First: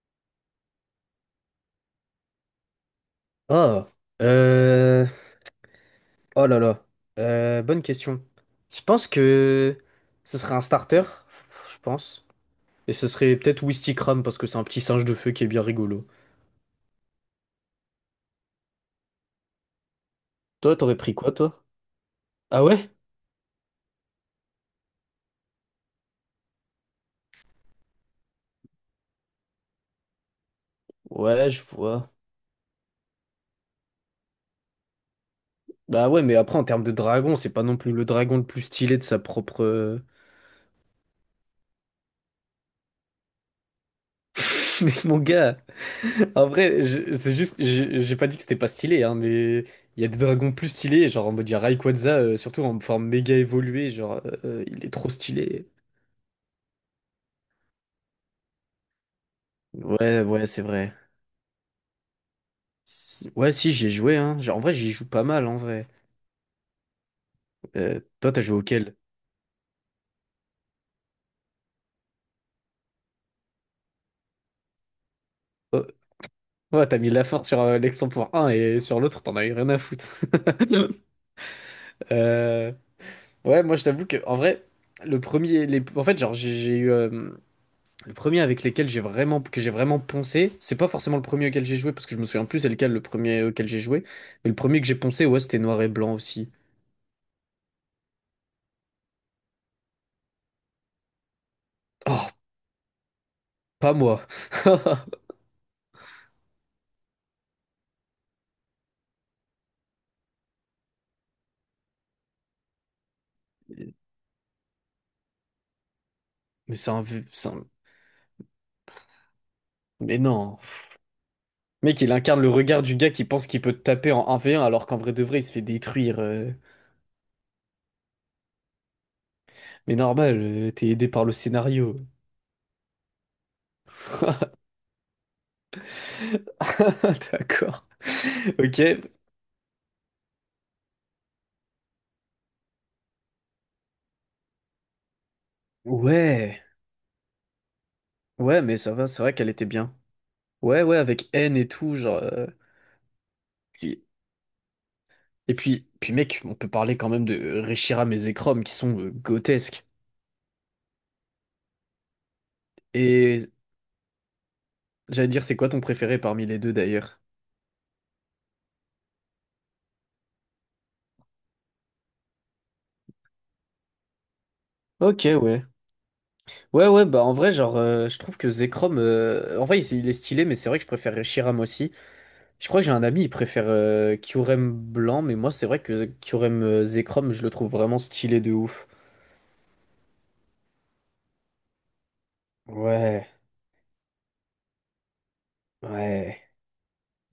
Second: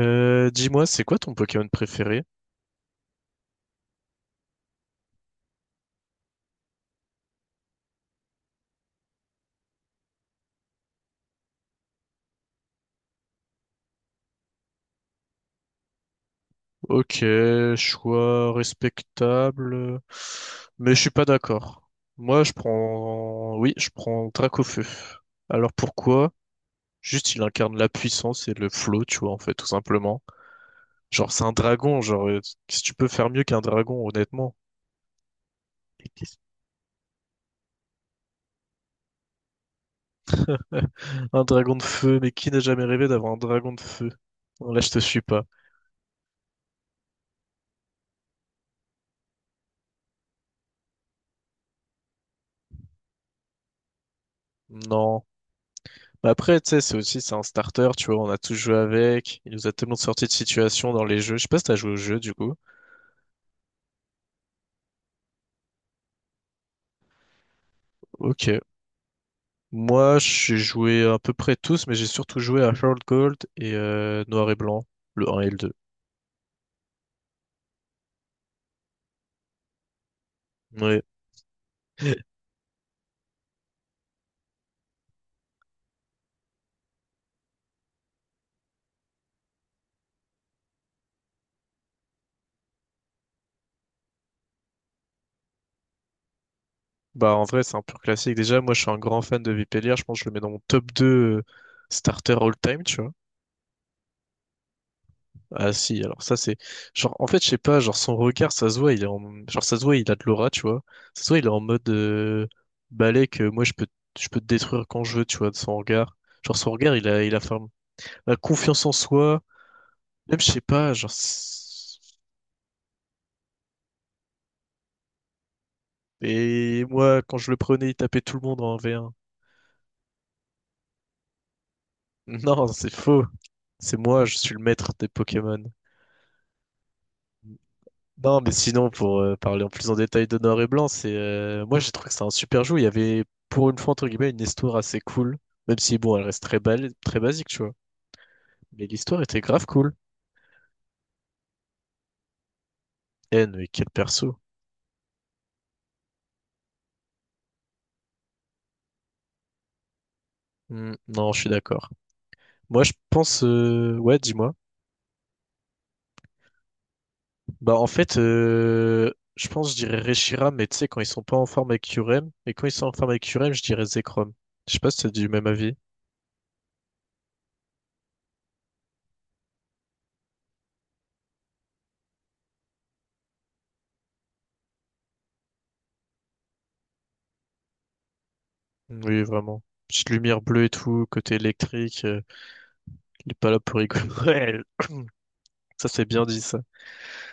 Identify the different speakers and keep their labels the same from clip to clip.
Speaker 1: Dis-moi, c'est quoi ton Pokémon préféré?
Speaker 2: Oh, euh, oh là là, bonne question. Je pense que ce serait un starter, je pense. Et ce serait peut-être Wistikram parce que c'est un petit singe de feu qui est bien rigolo.
Speaker 1: Ok, choix respectable,
Speaker 2: Toi,
Speaker 1: mais
Speaker 2: t'aurais
Speaker 1: je suis
Speaker 2: pris
Speaker 1: pas
Speaker 2: quoi, toi?
Speaker 1: d'accord. Moi, je
Speaker 2: Ah ouais?
Speaker 1: prends, oui, je prends Dracofeu. Alors pourquoi? Juste, il incarne la puissance et le flow, tu vois, en fait, tout simplement. Genre, c'est
Speaker 2: Ouais,
Speaker 1: un
Speaker 2: je
Speaker 1: dragon,
Speaker 2: vois.
Speaker 1: qu'est-ce que tu peux faire mieux qu'un dragon, honnêtement?
Speaker 2: Bah ouais, mais après, en termes de dragon, c'est pas non plus le dragon le plus stylé de sa propre.
Speaker 1: Un dragon de feu, mais qui n'a jamais rêvé d'avoir un dragon de feu? Là, je
Speaker 2: Mais
Speaker 1: te
Speaker 2: mon
Speaker 1: suis pas.
Speaker 2: gars! En vrai, c'est juste, j'ai pas dit que c'était pas stylé, hein, mais il y a des dragons plus stylés, genre en mode il y a Rayquaza, surtout en forme méga évoluée, genre il est trop
Speaker 1: Non.
Speaker 2: stylé.
Speaker 1: Mais après, tu sais, c'est aussi, c'est un starter, tu vois, on a tous joué avec. Il nous a tellement
Speaker 2: Ouais,
Speaker 1: sorti de
Speaker 2: ouais, c'est
Speaker 1: situations
Speaker 2: vrai.
Speaker 1: dans les jeux. Je sais pas si t'as joué au jeu, du coup.
Speaker 2: Ouais, si, j'ai joué, hein. Genre, en vrai, j'y joue pas mal, en vrai. Toi, t'as joué
Speaker 1: Ok.
Speaker 2: auquel?
Speaker 1: Moi, j'ai joué à peu près tous, mais j'ai surtout joué à World Gold et Noir et Blanc, le 1 et le 2.
Speaker 2: Oh, ouais, t'as mis la force sur l'ex-1.1 et sur l'autre, t'en as eu rien à foutre.
Speaker 1: Ouais.
Speaker 2: Euh, Ouais, moi, je t'avoue que, en vrai, le premier, en fait, genre, j'ai eu. Le premier avec lesquels j'ai vraiment, que j'ai vraiment poncé, c'est pas forcément le premier auquel j'ai joué, parce que je me souviens plus c'est lequel le premier auquel j'ai joué, mais le premier que j'ai poncé, ouais, c'était noir et blanc aussi.
Speaker 1: Bah, en vrai, c'est un pur classique. Déjà, moi, je suis un grand fan de Vipellier. Je pense que je le mets dans mon top 2 euh,
Speaker 2: Oh,
Speaker 1: starter all-time, tu vois.
Speaker 2: pas moi.
Speaker 1: Ah si, alors ça c'est genre en fait je sais pas, genre son regard ça se voit, il est en. Genre ça se voit, il a de l'aura, tu vois. Ça se voit, il est en mode balai que moi je peux te détruire quand je veux, tu vois, de son regard. Genre son
Speaker 2: Mais c'est
Speaker 1: regard,
Speaker 2: un,
Speaker 1: il a
Speaker 2: vieux-
Speaker 1: il a
Speaker 2: c'est un-
Speaker 1: la confiance en soi,
Speaker 2: Mais
Speaker 1: même je
Speaker 2: non.
Speaker 1: sais pas,
Speaker 2: Mec, il incarne le regard du gars qui pense qu'il peut te taper en un v 1 alors qu'en vrai de vrai, il se fait détruire.
Speaker 1: et moi quand je le prenais, il tapait tout le monde en V1.
Speaker 2: Mais normal, t'es aidé par le scénario.
Speaker 1: Non, c'est faux. C'est moi, je suis le maître des Pokémon.
Speaker 2: D'accord.
Speaker 1: Non, mais sinon,
Speaker 2: Ok.
Speaker 1: pour parler en plus en détail de Noir et Blanc, c'est moi j'ai trouvé que c'était un super jeu. Il y avait pour une fois entre guillemets une histoire assez cool, même si bon, elle reste
Speaker 2: Ouais.
Speaker 1: très belle, très basique, tu vois.
Speaker 2: Ouais, mais
Speaker 1: Mais
Speaker 2: ça va,
Speaker 1: l'histoire
Speaker 2: c'est vrai
Speaker 1: était
Speaker 2: qu'elle
Speaker 1: grave
Speaker 2: était
Speaker 1: cool.
Speaker 2: bien. Ouais, ouais, avec N et tout.
Speaker 1: N mais quel perso.
Speaker 2: Et puis mec, on peut parler quand même de Reshiram et Zekrom qui sont grotesques.
Speaker 1: Hmm, non, je suis d'accord. Moi, je pense,
Speaker 2: Et
Speaker 1: ouais, dis-moi.
Speaker 2: j'allais dire, c'est quoi ton préféré parmi les deux d'ailleurs?
Speaker 1: Bah en fait, je pense je dirais Reshiram, mais tu sais, quand ils sont pas en forme avec Curem, et quand ils sont en forme avec Curem, je dirais Zekrom. Je sais pas si t'as
Speaker 2: Ok,
Speaker 1: du même
Speaker 2: ouais.
Speaker 1: avis.
Speaker 2: Ouais, ouais, bah en vrai, genre, je trouve que Zekrom, en vrai, il est stylé, mais c'est vrai que je préfère Reshiram aussi. Je crois que j'ai un ami, il préfère Kyurem blanc, mais moi, c'est vrai que Kyurem Zekrom, je le trouve vraiment stylé de ouf.
Speaker 1: Oui, vraiment. Petite lumière bleue et tout, côté électrique,
Speaker 2: Ouais,
Speaker 1: il est pas là pour rigoler. Ouais, ça c'est bien dit
Speaker 2: ouais,
Speaker 1: ça.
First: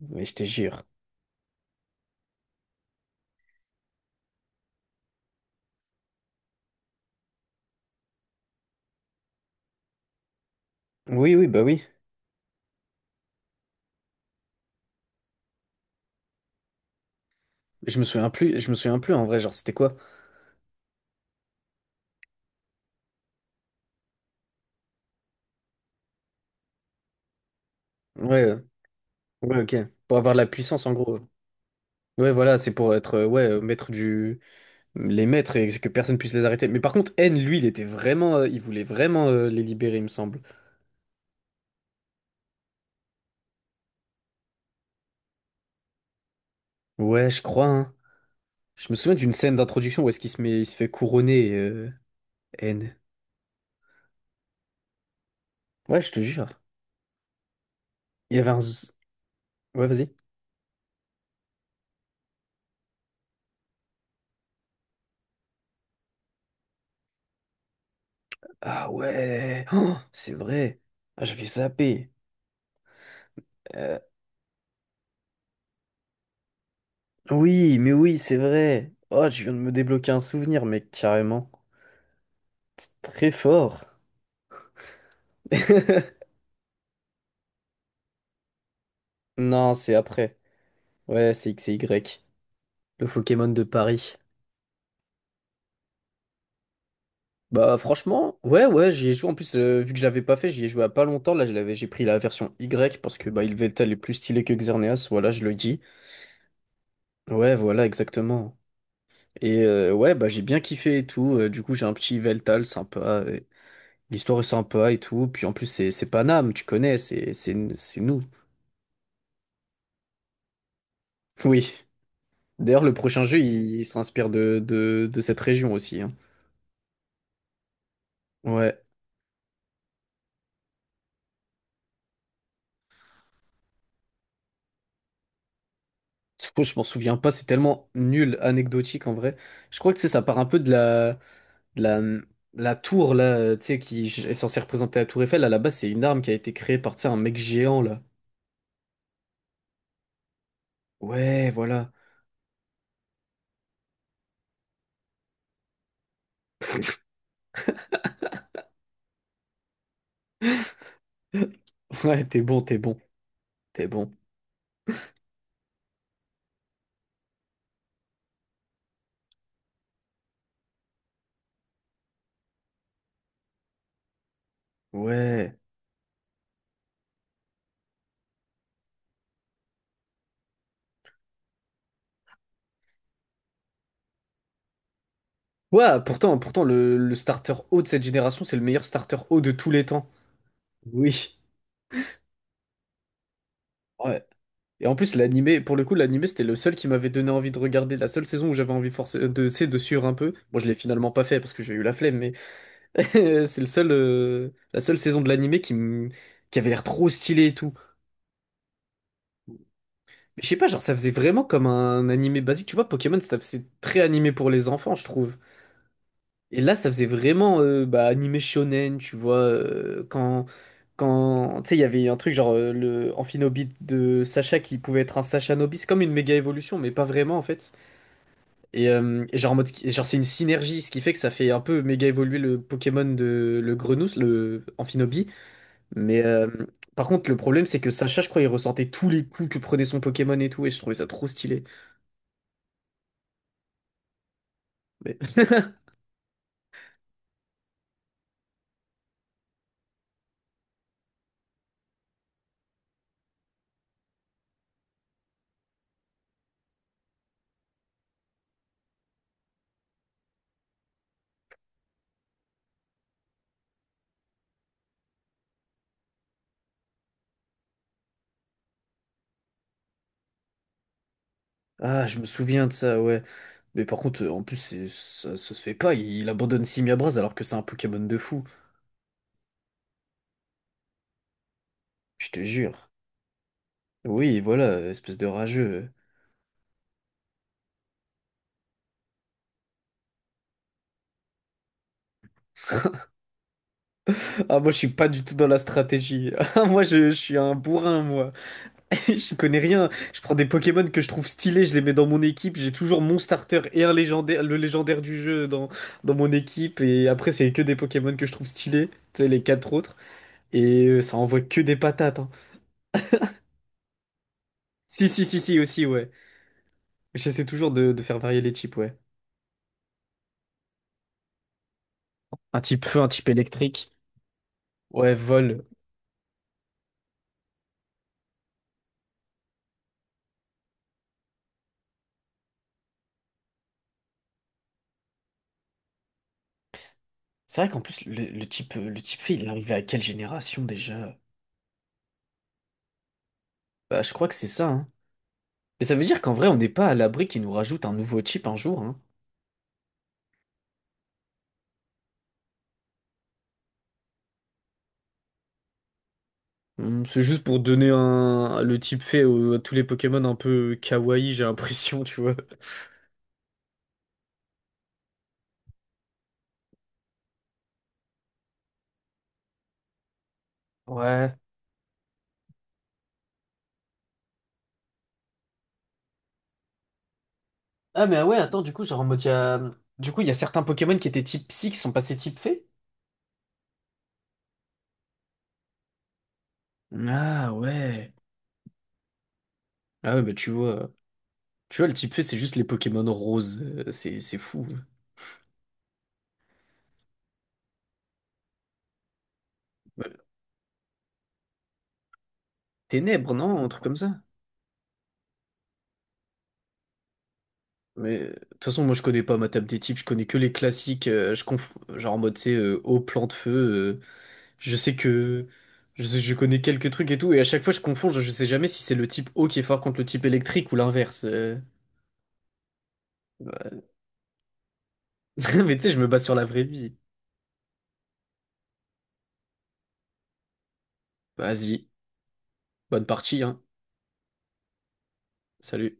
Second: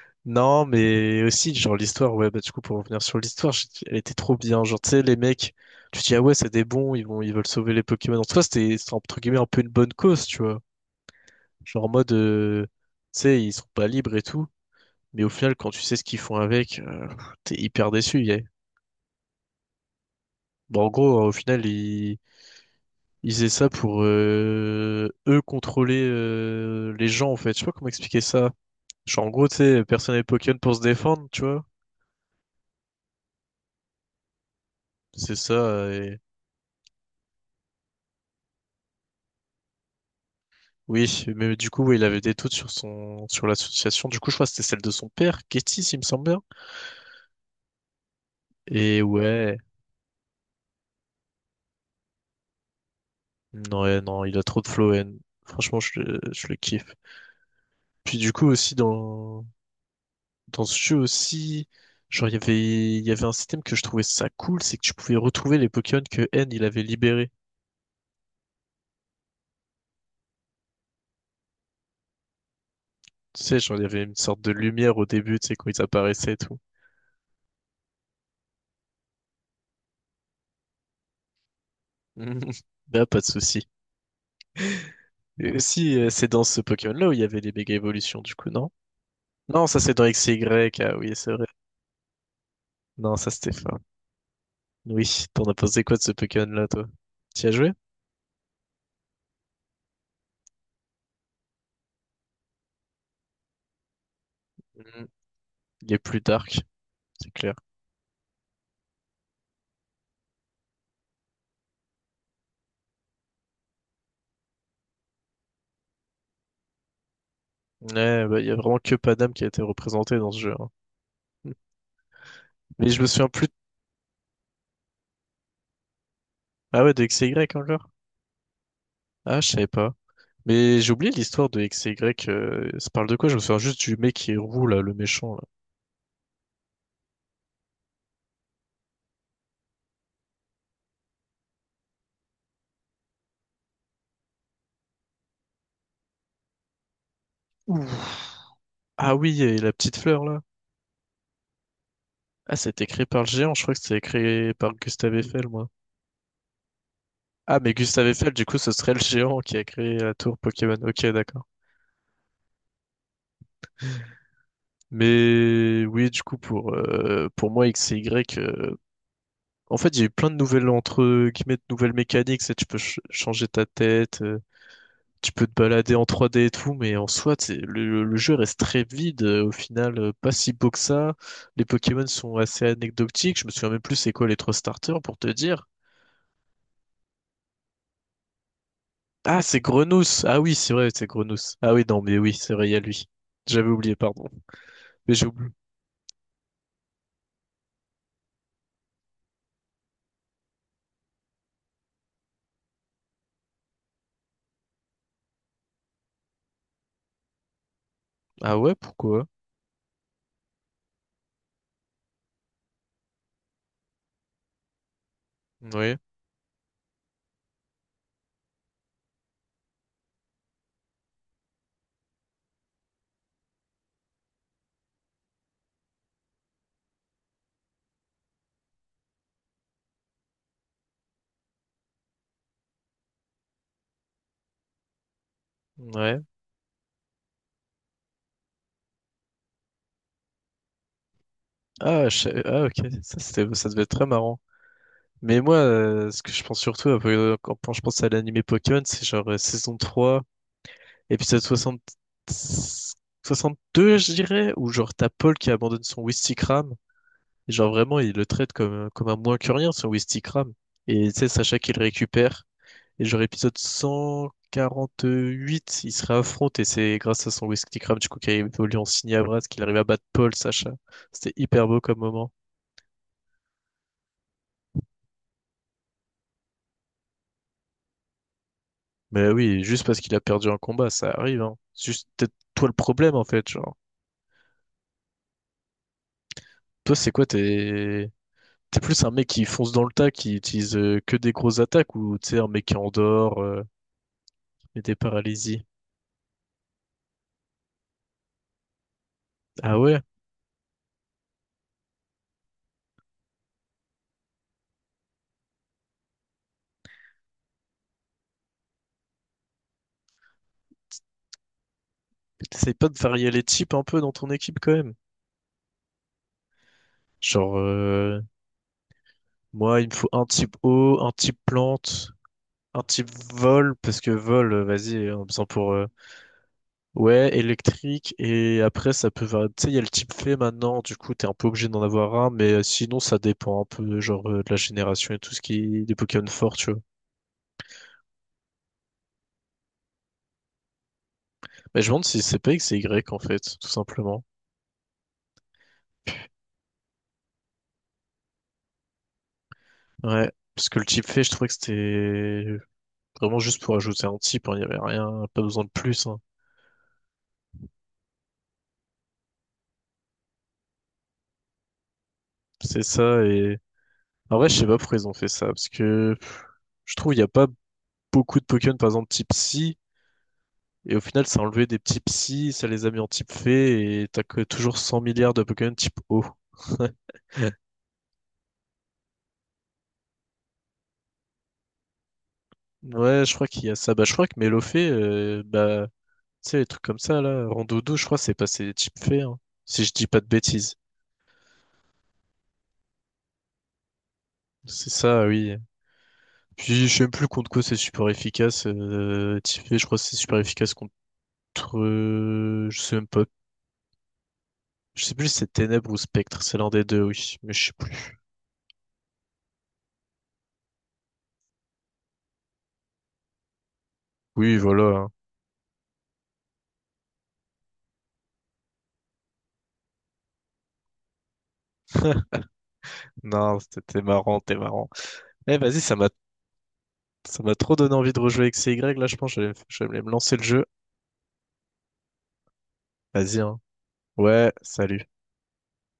Speaker 2: mais je te
Speaker 1: Non,
Speaker 2: jure.
Speaker 1: mais aussi, genre, l'histoire, ouais, bah, du coup, pour revenir sur l'histoire, elle était trop bien. Genre, tu sais, les mecs, tu te dis, ah ouais, c'est des bons, ils veulent sauver les Pokémon. En tout cas, c'était, entre guillemets, un peu une bonne cause, tu vois.
Speaker 2: Oui, oui, bah
Speaker 1: Genre,
Speaker 2: oui.
Speaker 1: en mode, euh, tu sais, ils sont pas libres et tout. Mais au final, quand tu sais ce qu'ils font avec, t'es hyper
Speaker 2: Je me
Speaker 1: déçu,
Speaker 2: souviens
Speaker 1: yeah.
Speaker 2: plus, je me souviens plus en vrai, genre, c'était quoi?
Speaker 1: Bon, en gros, au final, ils faisaient ça pour, eux contrôler, les gens, en fait. Je sais pas comment expliquer
Speaker 2: Ouais,
Speaker 1: ça. Genre, en gros, tu
Speaker 2: ouais, ok.
Speaker 1: sais, personne
Speaker 2: Pour
Speaker 1: n'avait
Speaker 2: avoir de la
Speaker 1: Pokémon pour se
Speaker 2: puissance en gros.
Speaker 1: défendre, tu vois.
Speaker 2: Ouais, voilà, c'est pour être ouais, maître du les
Speaker 1: C'est
Speaker 2: maîtres et
Speaker 1: ça.
Speaker 2: que personne puisse les arrêter. Mais par contre, N, lui, il était vraiment il voulait vraiment les libérer, il me semble.
Speaker 1: Oui, mais du coup, oui, il avait des doutes sur sur l'association. Du coup, je crois que c'était celle de son père, Getty, s'il me semble bien.
Speaker 2: Ouais, je crois, hein. Je me
Speaker 1: Et
Speaker 2: souviens d'une scène
Speaker 1: ouais,
Speaker 2: d'introduction où est-ce qu'il se fait couronner N.
Speaker 1: non, ouais, non, il a trop de flow, N. Franchement,
Speaker 2: Ouais, je te
Speaker 1: je
Speaker 2: jure.
Speaker 1: le kiffe. Puis du
Speaker 2: Il y
Speaker 1: coup,
Speaker 2: avait un z- Ouais, vas-y.
Speaker 1: dans ce jeu aussi, genre, il y avait un système que je trouvais ça cool, c'est que tu pouvais retrouver les Pokémon que N, il avait libérés.
Speaker 2: Ah ouais. Oh, c'est vrai. Ah, j'avais zappé.
Speaker 1: Tu sais, genre, il y
Speaker 2: Euh,
Speaker 1: avait une sorte de lumière au début, tu sais, quand ils apparaissaient et tout.
Speaker 2: oui, mais oui, c'est vrai. Oh, tu viens de me débloquer un souvenir, mec, carrément. C'est
Speaker 1: Bah pas de
Speaker 2: très
Speaker 1: souci.
Speaker 2: fort.
Speaker 1: Et aussi, c'est dans ce Pokémon-là où il y avait les méga évolutions, du coup, non? Non,
Speaker 2: Non,
Speaker 1: ça c'est
Speaker 2: c'est
Speaker 1: dans X
Speaker 2: après.
Speaker 1: Y, ah oui, c'est
Speaker 2: Ouais,
Speaker 1: vrai.
Speaker 2: c'est X et Y. Le
Speaker 1: Non, ça
Speaker 2: Pokémon
Speaker 1: c'était
Speaker 2: de
Speaker 1: fort.
Speaker 2: Paris.
Speaker 1: Oui, t'en as pensé quoi de ce Pokémon-là, toi? T'y as joué?
Speaker 2: Bah franchement, ouais ouais, j'y ai joué en plus vu que je l'avais pas fait, j'y ai joué à pas longtemps. Là, je l'avais, j'ai pris la version Y parce que bah Yveltal est plus stylé que
Speaker 1: Mhm.
Speaker 2: Xerneas, voilà, je le dis.
Speaker 1: Il est plus dark, c'est clair.
Speaker 2: Ouais, voilà, exactement. Et ouais, bah j'ai bien kiffé et tout. Du coup, j'ai un petit Veltal sympa et l'histoire est sympa et tout. Puis en plus, c'est Paname, tu connais, c'est nous.
Speaker 1: Ouais, bah, il y a vraiment que Paname qui a été représenté dans ce jeu, hein.
Speaker 2: Oui. D'ailleurs,
Speaker 1: Mais
Speaker 2: le
Speaker 1: je me
Speaker 2: prochain
Speaker 1: souviens
Speaker 2: jeu,
Speaker 1: plus.
Speaker 2: il s'inspire de cette région aussi, hein.
Speaker 1: Ah ouais, de X Y encore?
Speaker 2: Ouais.
Speaker 1: Ah, je savais pas. Mais j'ai oublié l'histoire de XY. Ça parle de quoi? Je me souviens juste du mec qui est roux, là, le méchant, là.
Speaker 2: Tsuko, je m'en souviens pas, c'est tellement nul, anecdotique en vrai. Je crois que tu sais, ça part un peu de la tour là, tu sais, qui est censée représenter la tour Eiffel. À la base, c'est une arme qui a été créée par, tu sais, un mec géant là.
Speaker 1: Ouh. Ah oui, et la petite fleur, là.
Speaker 2: Ouais, voilà.
Speaker 1: Ah, c'était créé par le géant. Je crois que c'était créé par Gustave Eiffel, moi. Ah, mais Gustave Eiffel, du coup, ce serait le géant qui a créé la tour Pokémon. Ok, d'accord.
Speaker 2: Ouais, t'es bon, t'es bon, t'es bon.
Speaker 1: Mais oui, du coup, pour moi, X et Y, en fait, il y a eu plein de nouvelles, entre guillemets, de nouvelles mécaniques. C'est Tu peux changer ta tête, tu peux te
Speaker 2: Ouais.
Speaker 1: balader en 3D et tout, mais en soi, t'sais, le jeu reste très vide au final, pas si beau que ça. Les Pokémon sont assez anecdotiques. Je me souviens même plus c'est quoi les trois starters pour te dire.
Speaker 2: Ouais, pourtant le starter haut de cette génération, c'est le meilleur starter haut
Speaker 1: Ah,
Speaker 2: de
Speaker 1: c'est
Speaker 2: tous les temps.
Speaker 1: Grenousse. Ah oui, c'est vrai, c'est
Speaker 2: Oui.
Speaker 1: Grenousse. Ah oui, non, mais oui, c'est vrai, il y a lui. J'avais oublié,
Speaker 2: Ouais.
Speaker 1: pardon.
Speaker 2: Et en
Speaker 1: Mais
Speaker 2: plus,
Speaker 1: j'ai oublié.
Speaker 2: l'animé, pour le coup, l'animé, c'était le seul qui m'avait donné envie de regarder. La seule saison où j'avais envie forcé c'est de suivre un peu. Bon, je l'ai finalement pas fait parce que j'ai eu la flemme, mais c'est le seul, la seule saison de l'animé qui avait l'air trop stylée et tout.
Speaker 1: Ah ouais, pourquoi?
Speaker 2: Mais je sais pas, genre, ça faisait vraiment comme un animé basique. Tu vois, Pokémon, c'est très animé pour les enfants, je trouve.
Speaker 1: Oui,
Speaker 2: Et là, ça faisait vraiment bah, animé shonen, tu vois, quand, tu sais, il y avait un truc genre le Amphinobit de Sacha qui pouvait être un Sacha Nobis, c'est comme une méga évolution, mais pas vraiment en fait. Et genre, en mode, et genre c'est une synergie, ce qui fait que ça fait un peu méga évoluer le Pokémon de le Grenousse, le Amphinobi.
Speaker 1: ouais.
Speaker 2: Mais par contre, le problème, c'est que Sacha, je crois, il ressentait tous les coups que prenait son Pokémon et tout, et je trouvais ça trop stylé.
Speaker 1: Ah, ah ok, ça, ça devait être très marrant.
Speaker 2: Mais...
Speaker 1: Mais moi, ce que je pense surtout un peu, quand je pense à l'animé Pokémon, c'est genre saison 3, épisode soixante deux je dirais, où genre t'as Paul qui abandonne son Wistikram. Et genre vraiment, il le traite comme un moins que rien, son Wistikram. Et tu sais, Sacha qui le récupère. Et genre épisode 148 il se réaffronte et c'est grâce à son whisky crab du coup qui a évolué en Signabras qu'il arrive à battre Paul, Sacha. C'était hyper beau comme
Speaker 2: Ah, je me
Speaker 1: moment.
Speaker 2: souviens de ça, ouais. Mais par contre, en plus, ça se fait pas. Il abandonne Simiabras alors que c'est un Pokémon de fou.
Speaker 1: Mais oui, juste parce qu'il a perdu un combat, ça arrive, hein. C'est juste
Speaker 2: Je
Speaker 1: peut-être
Speaker 2: te
Speaker 1: toi le
Speaker 2: jure.
Speaker 1: problème en fait, genre.
Speaker 2: Oui, voilà, espèce de rageux.
Speaker 1: Toi c'est quoi, t'es… T'es plus un mec qui fonce dans le tas, qui utilise que des grosses attaques, ou tu sais, un mec qui endort,
Speaker 2: Ah, moi, je
Speaker 1: et
Speaker 2: suis
Speaker 1: des
Speaker 2: pas du tout dans la
Speaker 1: paralysies.
Speaker 2: stratégie. Ah, moi, je suis un bourrin, moi. Je connais
Speaker 1: Ah
Speaker 2: rien.
Speaker 1: ouais?
Speaker 2: Je prends des Pokémon que je trouve stylés, je les mets dans mon équipe. J'ai toujours mon starter et un légendaire, le légendaire du jeu dans mon équipe. Et après, c'est que des Pokémon que je trouve stylés. Tu sais, les quatre autres. Et ça envoie que des patates, hein.
Speaker 1: T'essayes pas de varier les types un peu dans ton équipe quand même.
Speaker 2: Si, si, si, si, aussi, ouais. J'essaie
Speaker 1: Genre,
Speaker 2: toujours de faire
Speaker 1: euh,
Speaker 2: varier les types, ouais.
Speaker 1: moi, il me faut un type eau, un type plante,
Speaker 2: Un
Speaker 1: un
Speaker 2: type feu, un
Speaker 1: type
Speaker 2: type
Speaker 1: vol,
Speaker 2: électrique.
Speaker 1: parce que vol, euh, vas-y,
Speaker 2: Ouais,
Speaker 1: euh, en besoin
Speaker 2: vol.
Speaker 1: pour… ouais, électrique, et après, ça peut… tu sais, il y a le type fait maintenant, du coup, t'es un peu obligé d'en avoir un, mais sinon, ça dépend un peu, de la génération et tout ce qui est des Pokémon forts, tu vois.
Speaker 2: C'est vrai qu'en plus, le type fait, il est arrivé à quelle génération déjà?
Speaker 1: Mais je me demande si c'est pas X et Y, en fait, tout
Speaker 2: Bah, je
Speaker 1: simplement.
Speaker 2: crois que c'est ça, hein. Mais ça veut dire qu'en vrai, on n'est pas à l'abri qu'ils nous rajoutent un nouveau type un jour, hein.
Speaker 1: Ouais, parce que le type fait, je trouvais que c'était vraiment juste pour ajouter un type, hein, il y avait rien, pas besoin de plus, hein.
Speaker 2: Hmm, c'est juste pour donner le type fait à tous les Pokémon un peu kawaii, j'ai l'impression, tu vois.
Speaker 1: C'est ça, et… En vrai, je sais pas pourquoi ils ont fait ça, parce que je trouve il y a pas beaucoup de Pokémon, par exemple, type psy. Et au final,
Speaker 2: Ouais.
Speaker 1: ça a enlevé des petits psys, ça les a mis en type fée, et t'as que toujours 100 milliards de Pokémon type O.
Speaker 2: Ah, mais ouais, attends, du coup, genre en mode, il y a. Du coup, il y a certains Pokémon qui étaient type psy qui sont passés type fée?
Speaker 1: Ouais, je crois qu'il y a ça. Bah, je crois que Mélofée, tu sais, les trucs comme ça, là,
Speaker 2: Ah
Speaker 1: Rondoudou, je
Speaker 2: ouais.
Speaker 1: crois, c'est passé type fée, hein, si je dis
Speaker 2: Ah
Speaker 1: pas
Speaker 2: ouais,
Speaker 1: de
Speaker 2: bah tu
Speaker 1: bêtises.
Speaker 2: vois. Tu vois, le type fait, c'est juste les Pokémon roses. C'est fou.
Speaker 1: C'est ça, oui. Puis, je sais même plus contre quoi c'est super efficace. Type fée, je crois que
Speaker 2: Ouais.
Speaker 1: c'est super efficace contre, je sais même pas.
Speaker 2: Ténèbres, non? Un truc comme ça.
Speaker 1: Je sais plus si c'est Ténèbres ou Spectre, c'est l'un des deux, oui, mais je sais plus.
Speaker 2: Mais de toute façon, moi, je connais pas ma table des types. Je connais que les classiques. Genre en mode, tu sais, eau, plan de feu.
Speaker 1: Oui,
Speaker 2: Je
Speaker 1: voilà,
Speaker 2: sais
Speaker 1: hein.
Speaker 2: que. Je connais quelques trucs et tout. Et à chaque fois, je confonds. Je sais jamais si c'est le type eau qui est fort contre le type électrique ou l'inverse.
Speaker 1: Non,
Speaker 2: Bah,
Speaker 1: c'était marrant, t'es marrant. Eh,
Speaker 2: mais
Speaker 1: vas-y,
Speaker 2: tu sais, je me base sur la vraie vie.
Speaker 1: ça m'a trop donné envie de rejouer avec C Y. Là, je pense que je vais me lancer le jeu.
Speaker 2: Vas-y. Bonne
Speaker 1: Vas-y,
Speaker 2: partie,
Speaker 1: hein.
Speaker 2: hein.
Speaker 1: Ouais, salut.
Speaker 2: Salut.